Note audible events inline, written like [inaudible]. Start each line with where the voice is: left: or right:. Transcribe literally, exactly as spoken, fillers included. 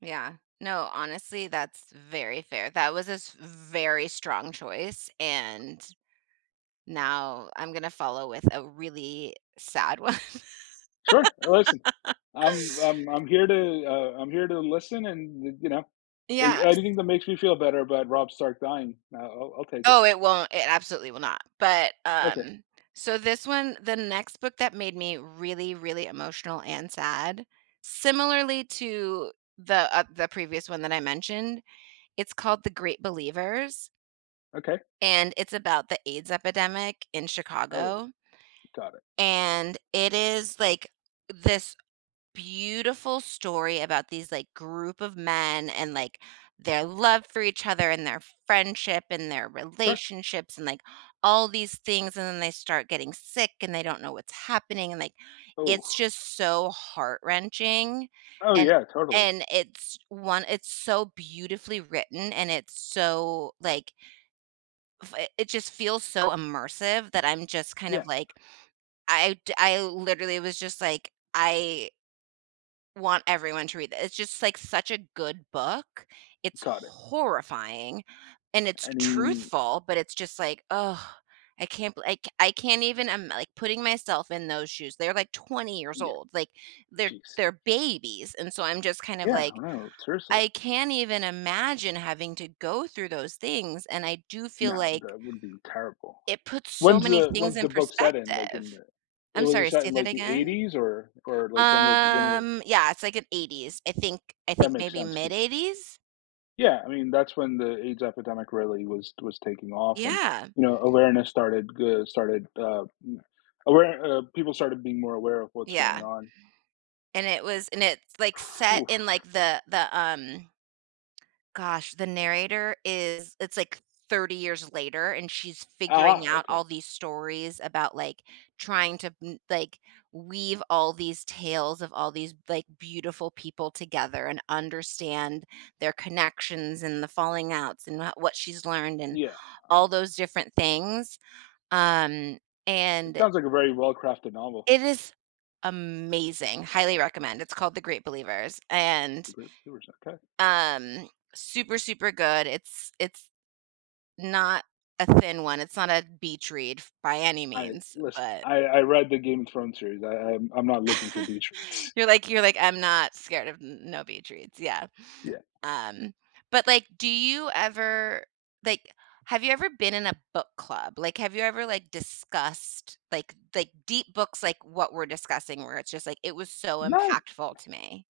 right: Yeah, no, honestly, that's very fair, that was a s very strong choice and now I'm gonna follow with a really sad one
left: Sure, uh, listen, I'm I'm
right: [laughs]
left: I'm here to uh, I'm here to listen and, eh, you know, a
right: Yes.
left: anything that makes me feel better about Rob Stark dying, I'll I'll I'll take it.
right: Oh, it won't, it absolutely will not, but,
left: Okay.
right: um So this one the next book that made me really, really emotional and sad, similarly to the, uh the previous one that I mentioned, it's called The Great Believers
left: Okay.
right: and it's about the AIDS epidemic in
left: Oh.
right: Chicago.
left: Got it.
right: And it is like, this beautiful story about these, like, group of men, and, like, their love for each other and their friendship and their
left: Sure.
right: relationships and, like, all these things, and then they start getting sick, and they don't know what's happening, and like, it's
left: Oh.
right: just so heart-wrenching,
left: Oh
right: and
left: yeah, totally.
right: and it's one it's so beautifully written, and it's so like f it it just feels so immersive that I'm just kind
left: Yeah.
right: of like I'd I literally was just like, I want everyone to read the it's just like such a good book. It's
left: Got it.
right: horrifying, and it's
left: I mean
right: truthful, but it's just like, oh, I can't beli I c I can't even I'm like putting myself in those shoes, they're like twenty years
left: Yeah.
right: old, like, they're
left: Jeez.
right: they're babies, and so I'm just kind of
left: Yeah,
right: like,
left: I know, seriously.
right: I can't even imagine having to go through those things, and I do feel
left: No,
right: like
left: that would be terrible.
right: it puts so
left: When's
right: many
left: the
right: things
left: when's
right: in
left: the book set in? Like in
right: perspective.
left: the eh,
right: I'm
left: was it
right: sorry,
left: set
right: say
left: in
right: that
left: like the
right: again?
left: eighties? or or like when was when w
right: Um, yeah, it's like an eighties I think I
left: That
right: think
left: makes
right: maybe
left: sense
right: mid
left: 'cause
right: eighties?
left: Yeah, I mean, that's when the AIDS epidemic really was was taking off and,
right: Yeah.
left: you know, awareness started g started, uh, m aware uh, people started being more aware of what's going
right: Yeah.
left: on.
right: And it was and it's, like, set
left: Oof.
right: in, like, the the, um Gosh, the narrator is it's like thirty years later, and she's figuring
left: Ah, ah,
right: out
left: okay.
right: all these stories about, like, trying to m like, we've all these tales of all these, like, beautiful people together and understand their connections and the falling outs, and wha what she's learned and
left: Yeah, oh
right: all
left: my
right: those different things, um,
left: It
right: and
left: sounds like a very well-crafted novel.
right: It is amazing, highly recommend, it's called The Great Believers, and
left: The Great Believers, okay.
right: Um, super, super good, it's it's not a thin one, it's not a beach read f by any
left: I
right: means,
left: listen,
right: but
left: I I read the Game of Thrones series, I I'm I'm not looking for
right: [chuckles]
left: beach reads.
right: You're like you're like, "I'm not scared of n no beach reads," yeah.
left: Yeah.
right: Um, but like, do you ever like, have you ever been in a book club? Like have you ever, like, discussed, like like, deep books, like, what we're discussing where it's just, like, "It was so impactful
left: [unintelligible]
right: to me"?